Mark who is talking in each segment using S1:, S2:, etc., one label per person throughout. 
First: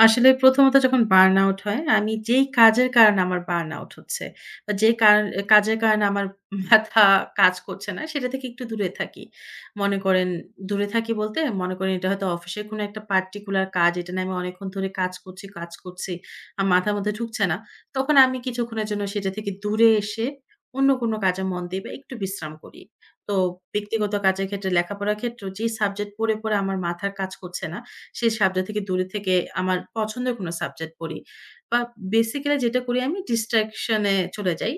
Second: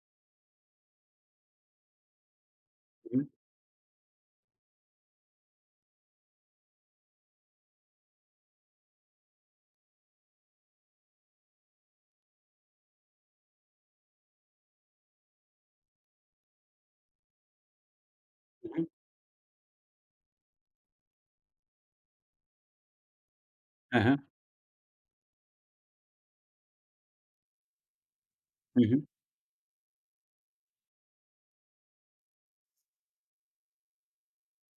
S1: আসলে প্রথমত যখন বার্ন আউট হয়, আমি যেই কাজের
S2: উ,
S1: কারণে
S2: হুম।
S1: আমার বার্ন আউট হচ্ছে। যে, কার কাজের কারণে আমার মাথা কাজ করছে না সেটা থেকে একটু দূরে থাকি। মনে করেন দূরে থাকি বলতে, মনে করেন এটা হয়তো অফিসের কোন একটা পার্টিকুলার কাজ। এটা না আমি অনেকক্ষণ ধরে কাজ করছি কাজ করছি আমার মাথার মধ্যে ঢুকছে না। তখন আমি
S2: উ, হুম।
S1: কিছুক্ষণের জন্য সেটা থেকে দূরে এসে অন্য কোন কাজে মন দেই বা একটু বিশ্রাম করি। তো
S2: হ্যাঁ,
S1: ব্যক্তিগত
S2: হ্যাঁ।
S1: কাজের ক্ষেত্রে লেখাপড়ার ক্ষেত্রেও যে, সাবজেক্ট পড়ে, পড়ে, আমার মাথার কাজ করছে না, সেই সাবজেক্ট থেকে
S2: হু, হুম।
S1: দূরে থেকে আমার পছন্দের কোন সাবজেক্ট পড়ি। বা বেসিক্যালি যেটা করি আমি distraction চলে যাই।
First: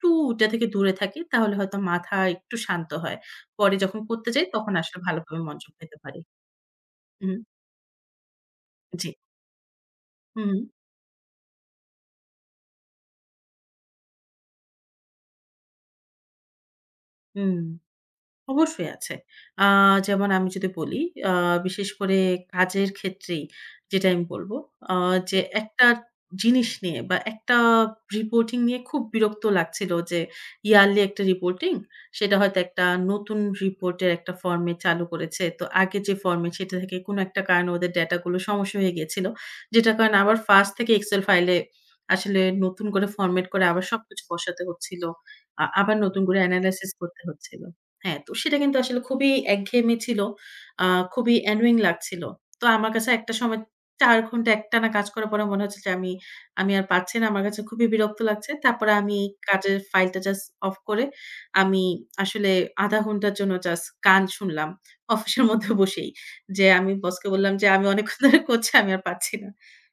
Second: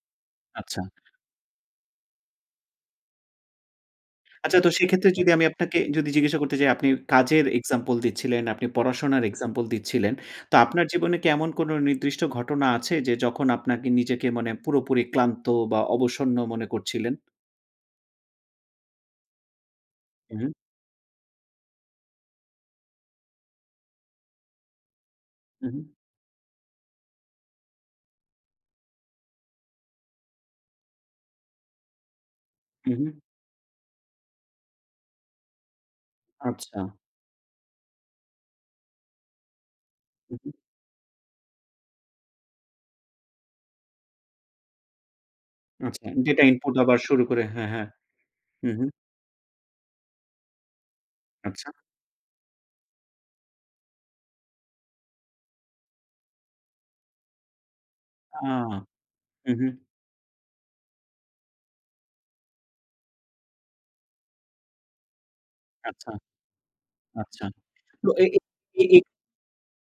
S1: টু ওটা থেকে
S2: আচ্ছা।
S1: দূরে থাকি তাহলে হয়তো মাথা একটু শান্ত হয়। পরে যখন করতে যাই,
S2: আচ্ছা। তো
S1: তখন আসলে
S2: সেক্ষেত্রে যদি
S1: ভালোভাবে
S2: আমি
S1: মনোযোগ
S2: আপনাকে
S1: দিতে
S2: যদি
S1: পারি।
S2: জিজ্ঞাসা করতে যাই আপনি
S1: উ হুম।
S2: কাজের এক্সাম্পল দিচ্ছিলেন, আপনি
S1: জি।
S2: পড়াশোনার এক্সাম্পল দিচ্ছিলেন।
S1: হু,
S2: তো
S1: হুম।
S2: আপনার জীবনে কি এমন কোন নির্দিষ্ট ঘটনা আছে যে, যখন আপনাকে নিজেকে মানে পুরোপুরি ক্লান্ত বা অবসন্ন মনে করছিলেন?
S1: হুম। অবশ্যই আছে। আ যেমন
S2: উ,
S1: আমি
S2: হুম।
S1: যদি বলি আ বিশেষ করে কাজের ক্ষেত্রেই যেটা আমি বলব। আ যে,
S2: উ,
S1: একটা
S2: হুম।
S1: জিনিস নিয়ে বা একটা রিপোর্টিং নিয়ে খুব বিরক্ত লাগছিল যে, ইয়ারলি একটা রিপোর্টিং সেটা হয়তো একটা
S2: হু, হুম।
S1: নতুন রিপোর্টের একটা ফরমেট চালু করেছে। তো আগে যে, ফরমেট, সেটা
S2: আচ্ছা।
S1: থেকে কোন একটা কারণে ওদের ড্যাটাগুলো সমস্যা হয়ে গিয়েছিল। যেটার কারণে আবার
S2: উ, হুম।
S1: ফার্স্ট থেকে এক্সেল ফাইলে আসলে নতুন করে ফরমেট করে আবার সবকিছু বসাতে হচ্ছিল। আ আবার
S2: আচ্ছা।
S1: নতুন করে
S2: ডেটা ইনপুট
S1: এনালাইসিস
S2: আবার শুরু
S1: করতে
S2: করে,
S1: হচ্ছিল।
S2: হ্যাঁ, হ্যাঁ।
S1: হ্যাঁ, তো সেটা
S2: হু,
S1: কিন্তু
S2: হুম।
S1: আসলে খুবই একঘেয়েমি ছিল। আ খুবই
S2: আচ্ছা।
S1: annoying লাগছিল। তো আমার কাছে একটা সময় ৪ ঘন্টা একটানা কাজ করার পরে মনে হচ্ছে যে, আমি, আমি, আর পারছি না। আমার কাছে খুবই বিরক্ত
S2: আ
S1: লাগছে। তারপরে আমি
S2: হু, হুম।
S1: কাজের ফাইলটা জাস্ট অফ করে আমি আসলে ০.৫ ঘন্টার জন্য জাস্ট গান শুনলাম। অফিসের মধ্যে
S2: আচ্ছা,
S1: বসেই যে, আমি বসকে
S2: আচ্ছা।
S1: বললাম যে, আমি
S2: তো
S1: অনেকক্ষণ
S2: এ, এ
S1: ধরে করছি,
S2: এ,
S1: আমি আর
S2: এ
S1: পারছি না